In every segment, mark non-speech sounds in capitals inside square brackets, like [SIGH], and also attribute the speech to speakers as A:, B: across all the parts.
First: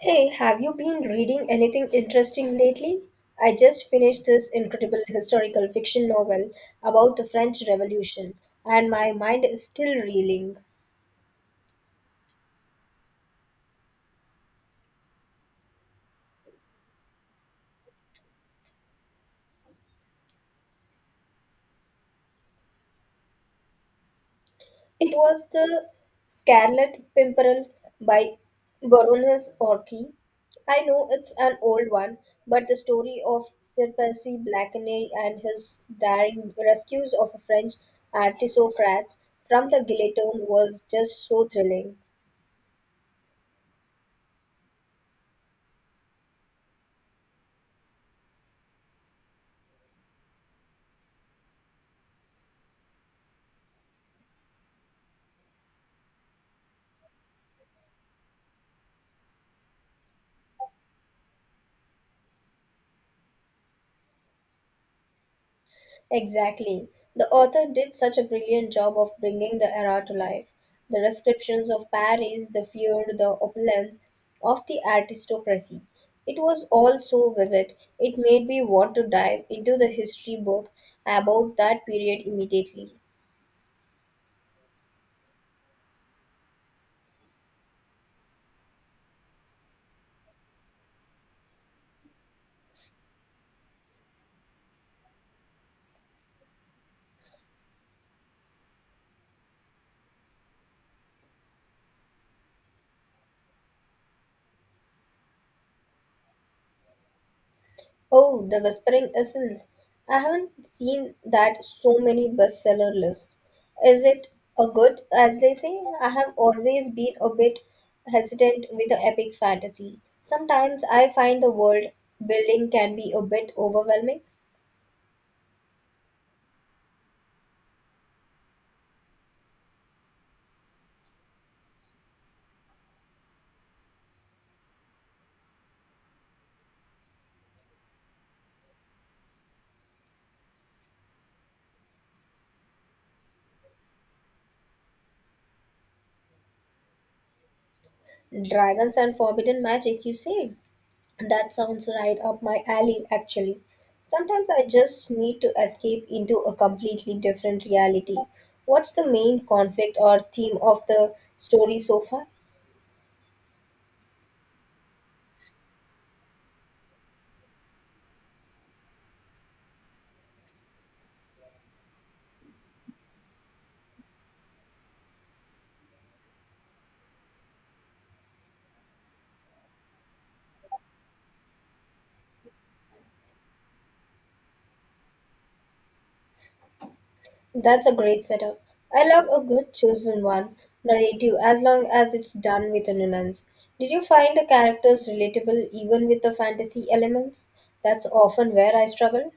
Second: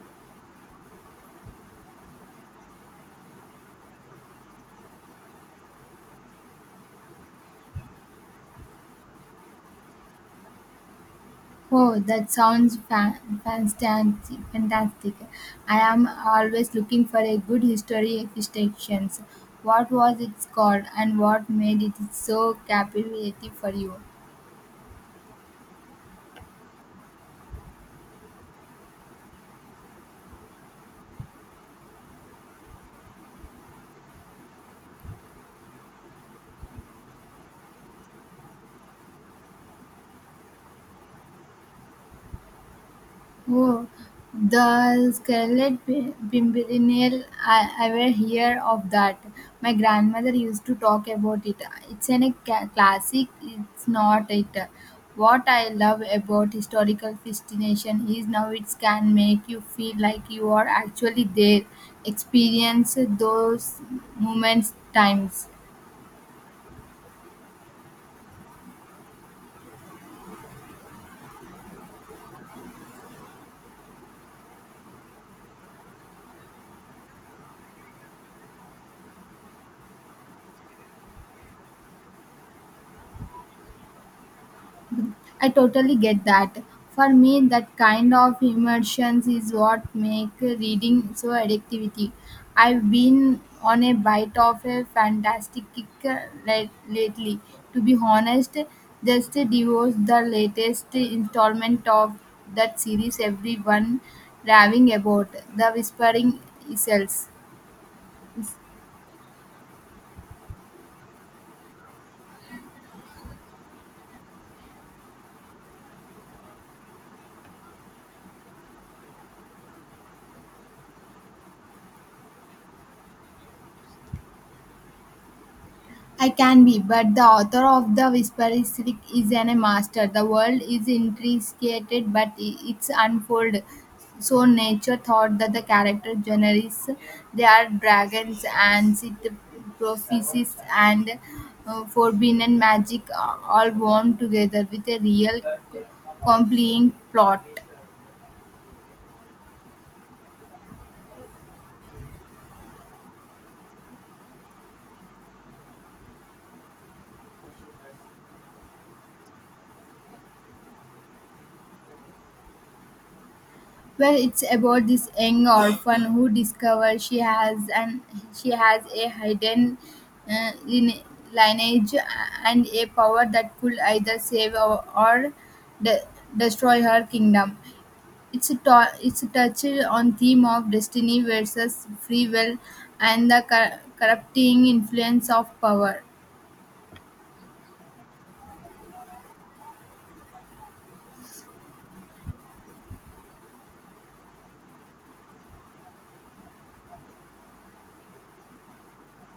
A: Hey, have you been reading anything interesting lately? I just finished this incredible historical fiction novel about the French Revolution, and my mind is still reeling.
B: Oh, that sounds fantastic! Fantastic! I am always looking for a good history fiction. What was it called, and what made it so captivating for you?
A: It was The Scarlet Pimpernel by Baroness Orchie. I know it's an old one, but the story of Sir Percy Blakeney and his daring rescues of a French aristocrats from the guillotine was just so thrilling.
B: Oh, the scarlet pimpernel. I will hear of that. My grandmother used to talk about it. It's a classic. It's not it. What I love about historical fascination is now it can make you feel like you are actually there. Experience those moments, times.
A: Exactly. The author did such a brilliant job of bringing the era to life. The descriptions of Paris, the fear, the opulence of the aristocracy. It was all so vivid, it made me want to dive into the history book about that period immediately.
B: I totally get that. For me, that kind of immersion is what make reading so addictivity. I've been on a bite of a fantastic kick lately. To be honest, just divorced the latest installment of that series everyone raving about, The Whispering Isles.
A: Oh, The Whispering Isles. I haven't seen that so many bestseller lists. Is it a good, as they say? I have always been a bit hesitant with the epic fantasy. Sometimes I find the world building can be a bit overwhelming.
B: I can be, but the author of The Whisper is Rick is a master. The world is intricate, but it's unfold. So nature thought that the character generates they are dragons and sit prophecies and forbidden magic are all woven together with a real compelling plot.
A: Dragons and forbidden magic, you say? That sounds right up my alley, actually. Sometimes I just need to escape into a completely different reality. What's the main conflict or theme of the story so far?
B: Well, it's about this young orphan who discovers she has a hidden uh, line- lineage and a power that could either save or de- destroy her kingdom. It's a touch on theme of destiny versus free will and the corrupting influence of power.
A: That's a great setup. I love a good chosen one narrative as long as it's done with a nuance. Did you find the characters relatable even with the fantasy elements? That's often where I struggle.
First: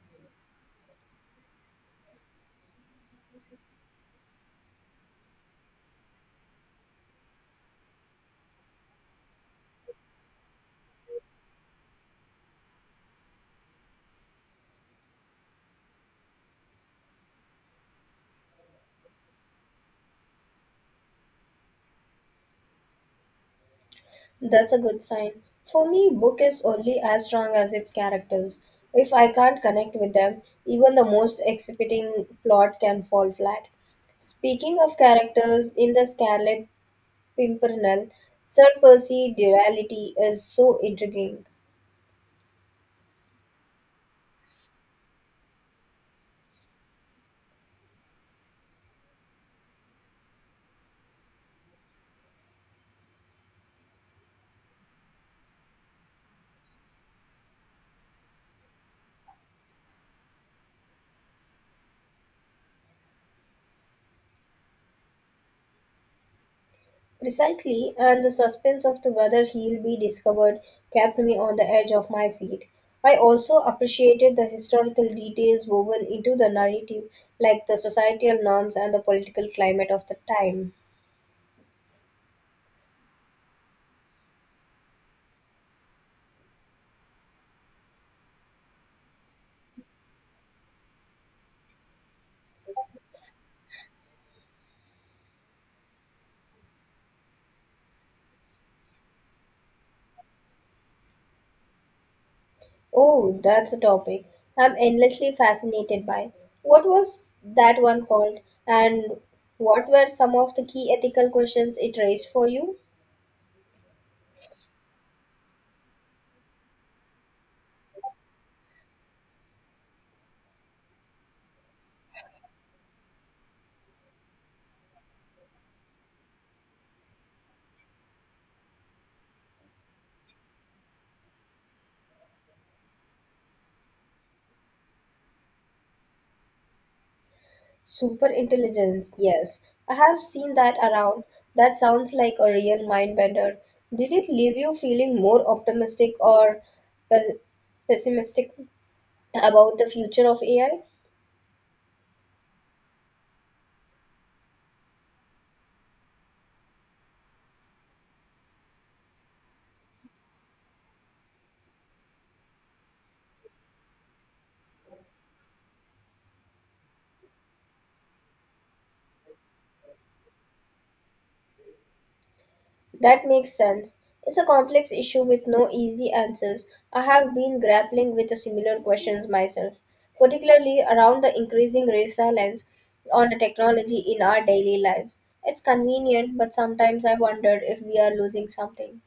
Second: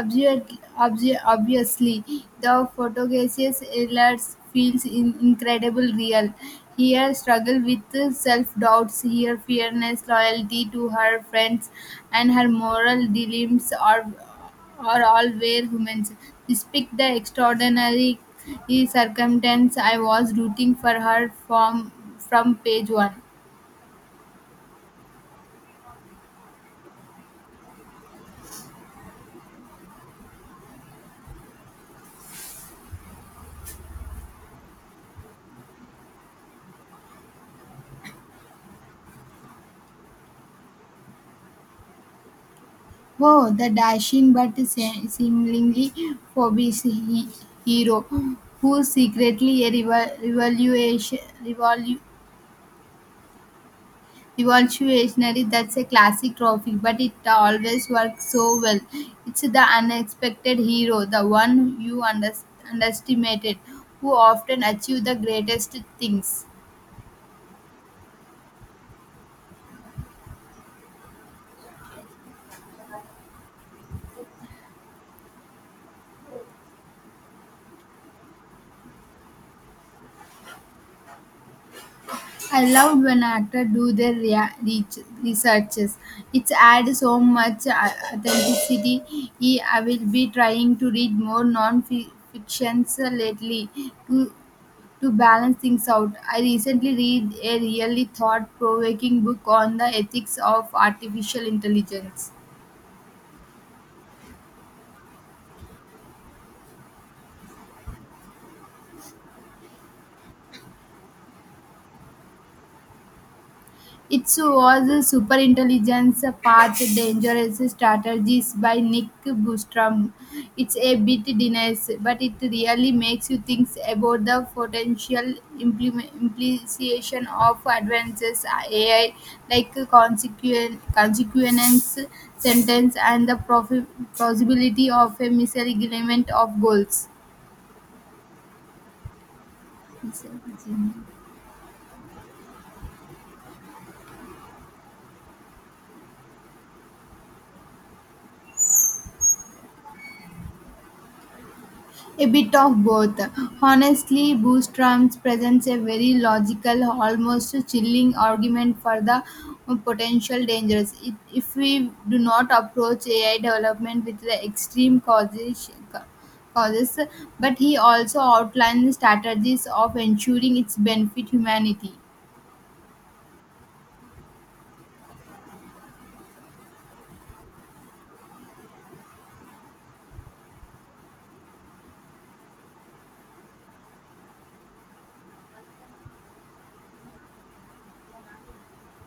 B: Obvi- Obviously, the photogaseous Ehlers feels incredible real. Here, struggle with self doubts, here, fearness, loyalty to her friends, and her moral dilemmas are all were humans. Despite the extraordinary circumstance, I was rooting for her from page one.
A: That's a good sign. For me, book is only as strong as its characters. If I can't connect with them, even the most exciting plot can fall flat. Speaking of characters, in the Scarlet Pimpernel, Sir Percy duality is so intriguing.
B: Oh, the dashing but seemingly obese hero who secretly a revolu- revolutionary. That's a classic trophy, but it always works so well. It's the unexpected hero, the one you underestimated, who often achieve the greatest things.
A: Precisely, and the suspense of the whether he'll be discovered kept me on the edge of my seat. I also appreciated the historical details woven into the narrative, like the societal norms and the political climate of the time.
B: I loved when actors do their researches. It adds so much authenticity. E- I will be trying to read more non-fictions lately to to balance things out. I recently read a really thought-provoking book on the ethics of artificial intelligence.
A: Oh, that's a topic I'm endlessly fascinated by. What was that one called, and what were some of the key ethical questions it raised for you?
B: It was Superintelligence Path Dangerous Strategies by Nick Bostrom. It's a bit dense, but it really makes you think about the potential implication of advances AI like consequence sentence and the possibility of a misalignment of goals.
A: Super intelligence, yes. I have seen that around. That sounds like a real mind bender. Did it leave you feeling more optimistic or pe- pessimistic about the future of AI?
B: A bit of both. Honestly, Bootstrap presents a very logical, almost chilling argument for the potential dangers it, if we do not approach AI development with the extreme causes. Causes. But he also outlines strategies of ensuring its benefit humanity.
A: That makes sense. It's a complex issue with no easy answers. I have been grappling with similar questions myself, particularly around the increasing reliance on the technology in our daily lives. It's convenient, but sometimes I wonder if we are losing something.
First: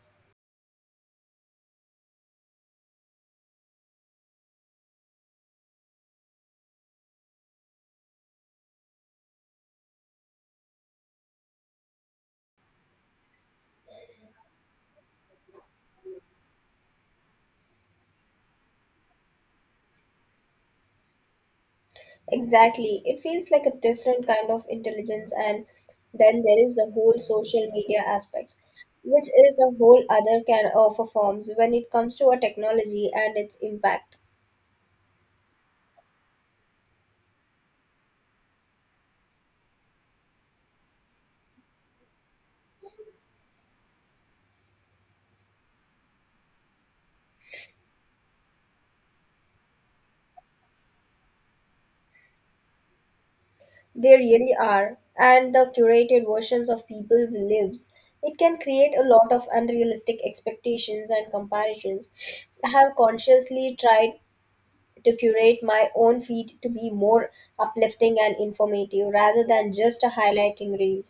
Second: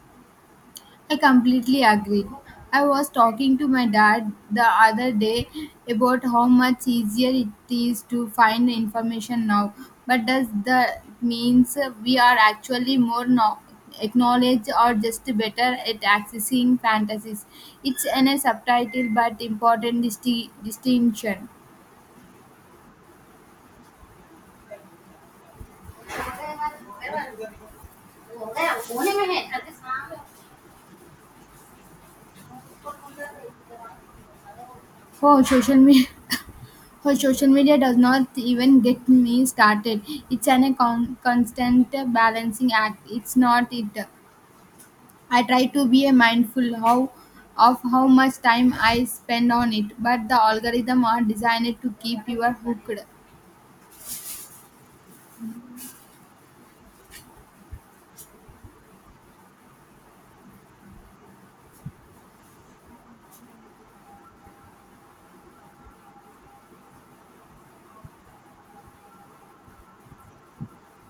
B: I completely agree. I was talking to my dad the other day about how much easier it is to find information now. But does that means we are actually more acknowledged or just better at accessing fantasies? It's an a subtitle but important distinction.
A: Exactly. It feels like a different kind of intelligence, and then there is the whole social media aspect, which is a whole other can of a forms when it comes to a technology and its impact.
B: For social media. [LAUGHS] For social media does not even get me started. It's an a constant balancing act. It's not it. I try to be a mindful how of how much time I spend on it, but the algorithm are designed to keep you hooked.
A: They really are, and the curated versions of people's lives. It can create a lot of unrealistic expectations and comparisons. I have consciously tried to curate my own feed to be more uplifting and informative rather than just a highlighting reel.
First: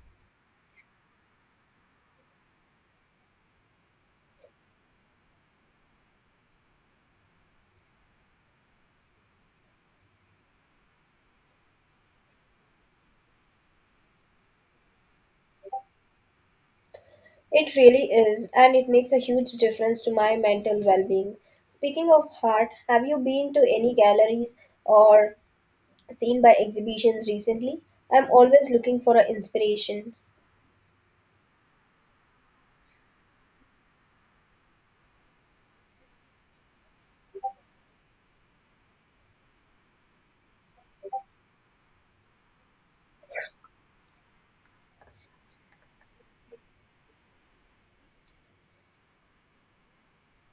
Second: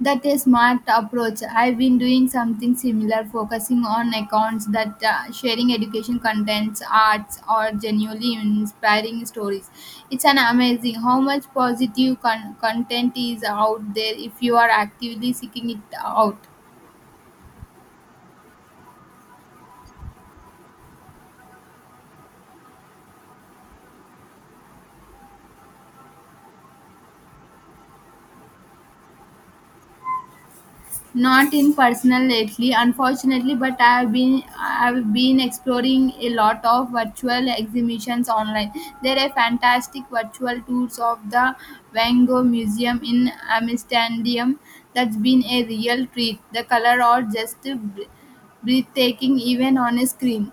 B: That is smart approach. I've been doing something similar, focusing on accounts that sharing education contents, arts, or genuinely inspiring stories. It's an amazing how much positive content is out there if you are actively seeking it out.
A: It really is, and it makes a huge difference to my mental well being. Speaking of art, have you been to any galleries or seen by exhibitions recently? I'm always looking for an inspiration.
B: Not in personal lately, unfortunately, but I've been exploring a lot of virtual exhibitions online. There are fantastic virtual tours of the Van Gogh Museum in Amsterdam. That's been a real treat. The color are just breathtaking, even on a screen.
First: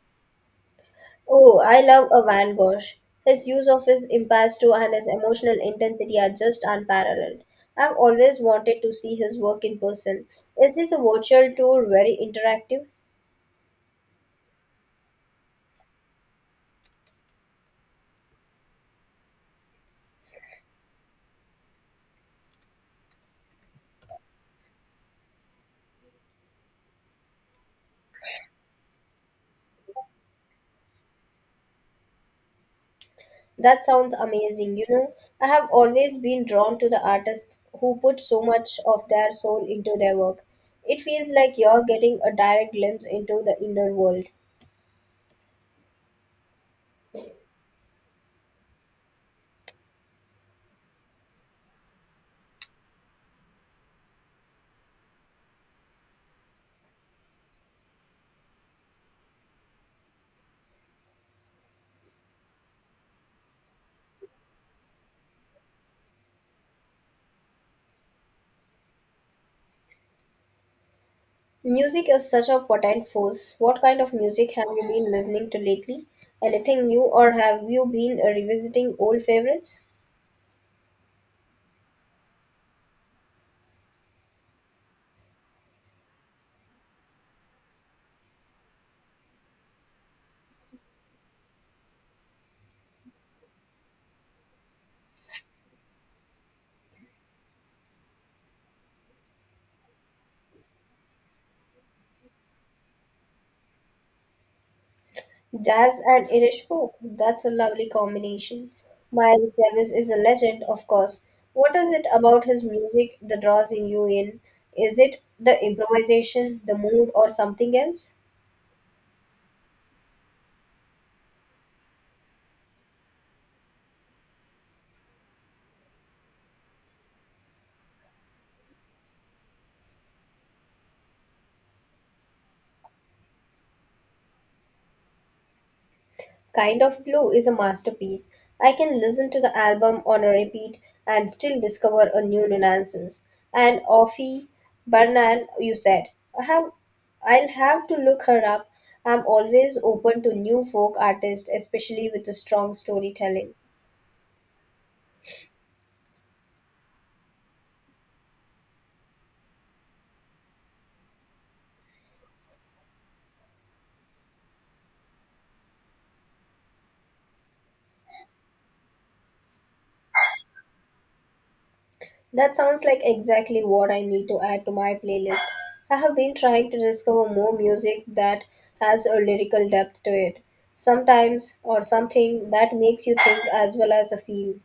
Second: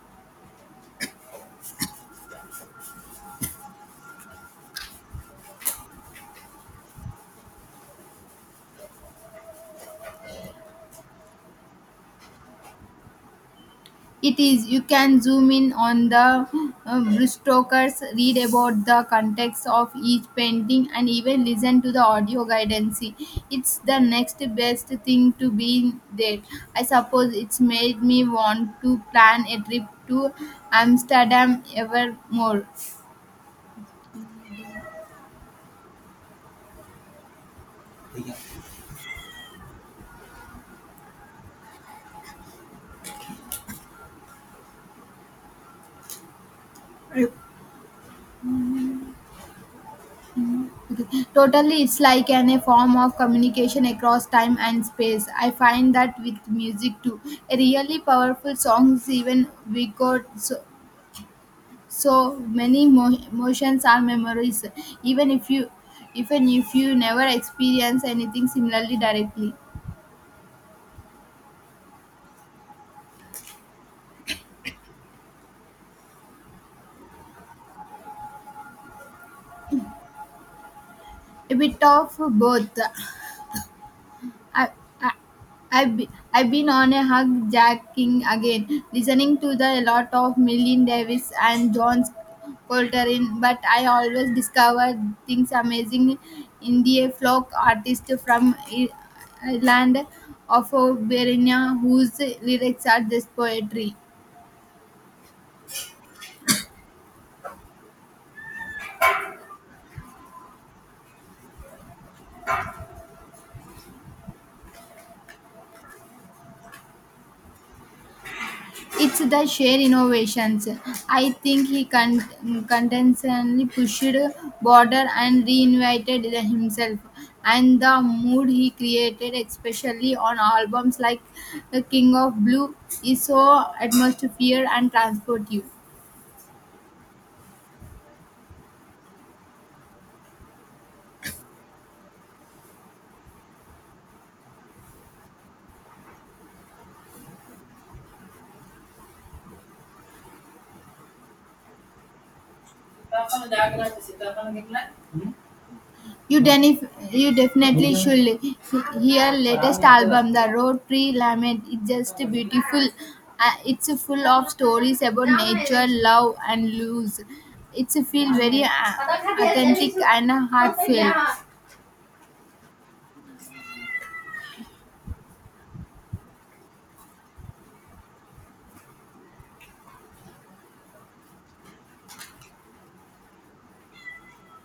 A: Oh, I love a Van Gogh. His use of his impasto and his emotional intensity are just unparalleled. I've always wanted to see his work in person. Is this a virtual tour very interactive?
B: It is. You can zoom in on the brushstrokes, read about the context of each painting, and even listen to the audio guidance. It's the next best thing to be there. I suppose it's made me want to plan a trip to Amsterdam ever more.
A: That sounds amazing. You know, I have always been drawn to the artists who put so much of their soul into their work. It feels like you're getting a direct glimpse into the inner world.
B: Totally, it's like a form of communication across time and space. I find that with music too. A really powerful songs, even we could. So many emotions are memories, even if you even if you never experience anything similarly directly.
A: Music is such a potent force. What kind of music have you been listening to lately? Anything new, or have you been revisiting old favorites?
B: A bit of both. I, I, I've been on a hug jacking again, listening to the lot of Millie Davis and John Coltrane, but I always discover things amazing in the folk artist from Ireland of Berenia whose lyrics are just poetry.
A: Jazz and Irish folk. That's a lovely combination. Miles Davis is a legend, of course. What is it about his music that draws you in? Is it the improvisation, the mood, or something else?
B: It's the sheer innovations. I think he continuously pushed border and reinvented himself. And the mood he created, especially on albums like The King of Blue, is so atmosphere and transportive.
A: Kind of Blue is a masterpiece. I can listen to the album on a repeat and still discover a new nuances. And Offie Bernal, you said. I have, I'll have to look her up. I'm always open to new folk artists, especially with a strong storytelling.
B: You, denif- you definitely should hear latest album, The Road Tree Lament. It's just beautiful. It's full of stories about nature, love, and lose. It's feel very authentic and heartfelt.
A: That sounds like exactly what I need to add to my playlist. I have been trying to discover more music that has a lyrical depth to it. Sometimes, or something that makes you think as well as a feel.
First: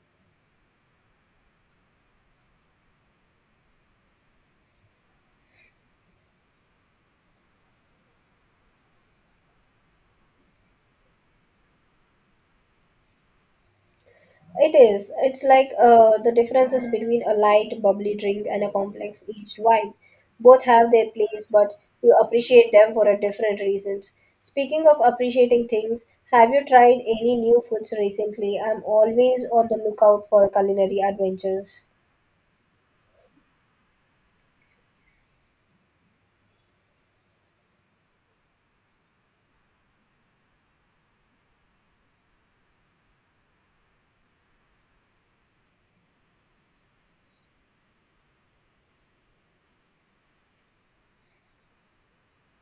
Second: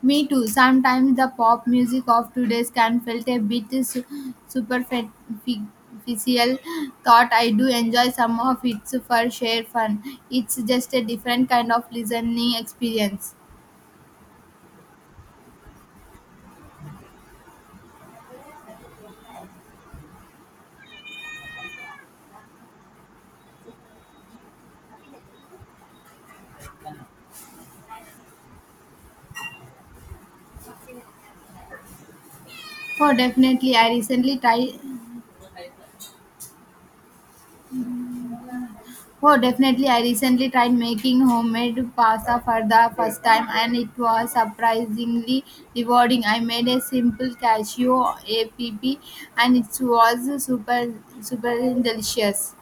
B: Me too. Sometimes the pop music of today's can felt a bit superficial. Thought I do enjoy some of it for sheer fun. It's just a different kind of listening experience.
A: It is. It's like the differences between a light, bubbly drink and a complex aged wine. Both have their place, but you appreciate them for a different reasons. Speaking of appreciating things, have you tried any new foods recently? I'm always on the lookout for culinary adventures.
B: Oh, definitely. I recently tried. Oh, definitely. I recently tried making homemade pasta for the first time, and it was surprisingly rewarding. I made a simple cashew app, and it was super delicious.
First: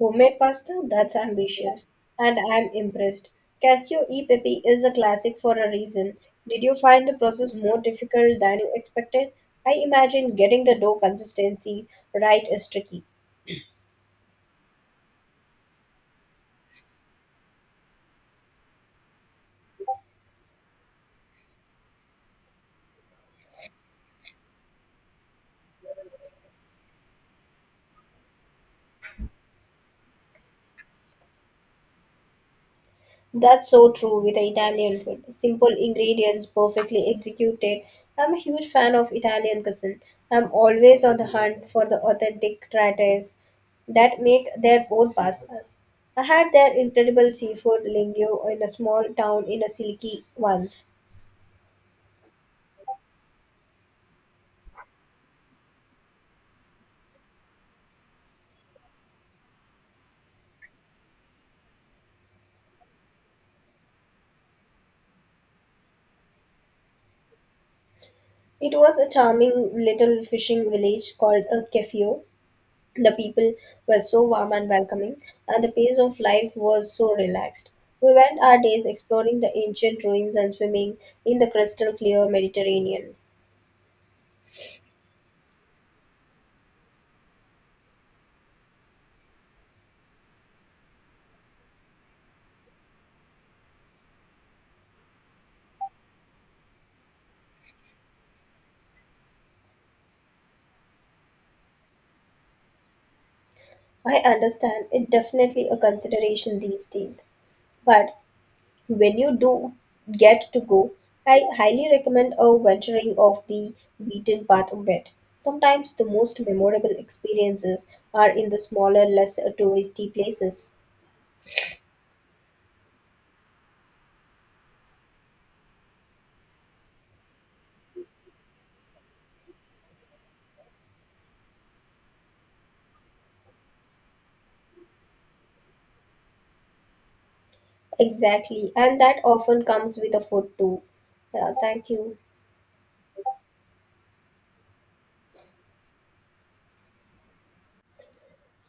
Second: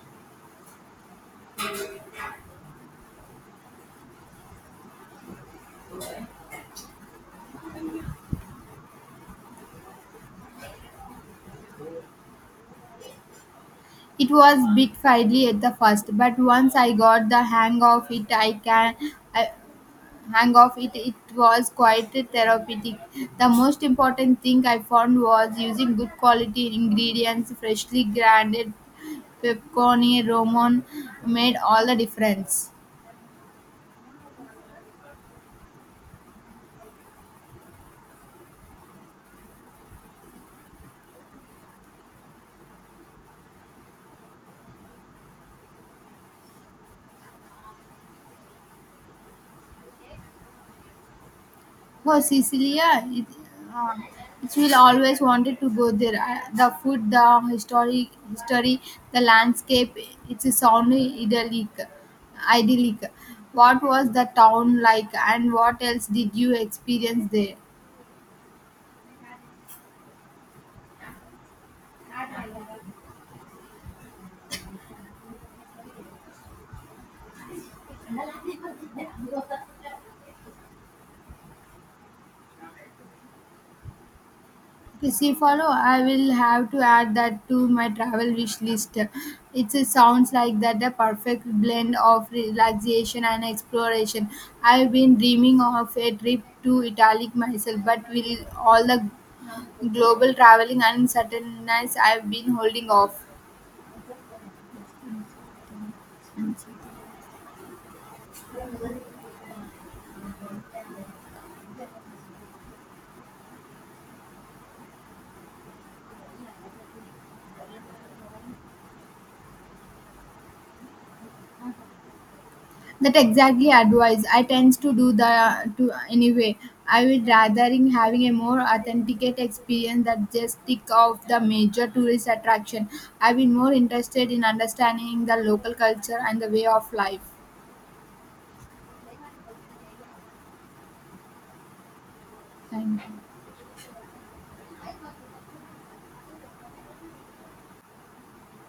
A: Homemade pasta? That's ambitious. And I'm impressed. Casio e pepe is a classic for a reason. Did you find the process more difficult than you expected? I imagine getting the dough consistency right is tricky.
B: It was bit fiddly at the first, but once I got the hang of it, I can. I, hang-off, it was quite therapeutic. The most important thing I found was using good quality ingredients, freshly grinded pepperoni, roman made all the difference.
A: That's so true with the Italian food. Simple ingredients, perfectly executed. I'm a huge fan of Italian cuisine. I'm always on the hunt for the authentic trattas that make their own pastas. I had their incredible seafood linguine in a small town in a silky once.
B: Oh, Sicilia, uh, it will always wanted to go there. I, the food, history, the landscape, it's a sound idyllic. Idyllic. What was the town like and what else did you experience there?
A: It was a charming little fishing village called a Kefio. The people were so warm and welcoming, and the pace of life was so relaxed. We spent our days exploring the ancient ruins and swimming in the crystal clear Mediterranean.
B: Yes, if follow, I will have to add that to my travel wish list. It sounds like that the perfect blend of relaxation and exploration. I've been dreaming of a trip to Italy myself, but with all the global traveling and uncertainties, I've been holding off.
A: I understand it definitely a consideration these days, but when you do get to go, I highly recommend a venturing off the beaten path a bit. Sometimes the most memorable experiences are in the smaller, less touristy places.
B: That exactly advice. I tend to do the to anyway. I would rather in having a more authenticate experience that just tick off the major tourist attraction. I've been more interested in understanding the local culture and the way of life.
A: Exactly, and that often comes with a food too. Yeah, thank you.
B: Thank you.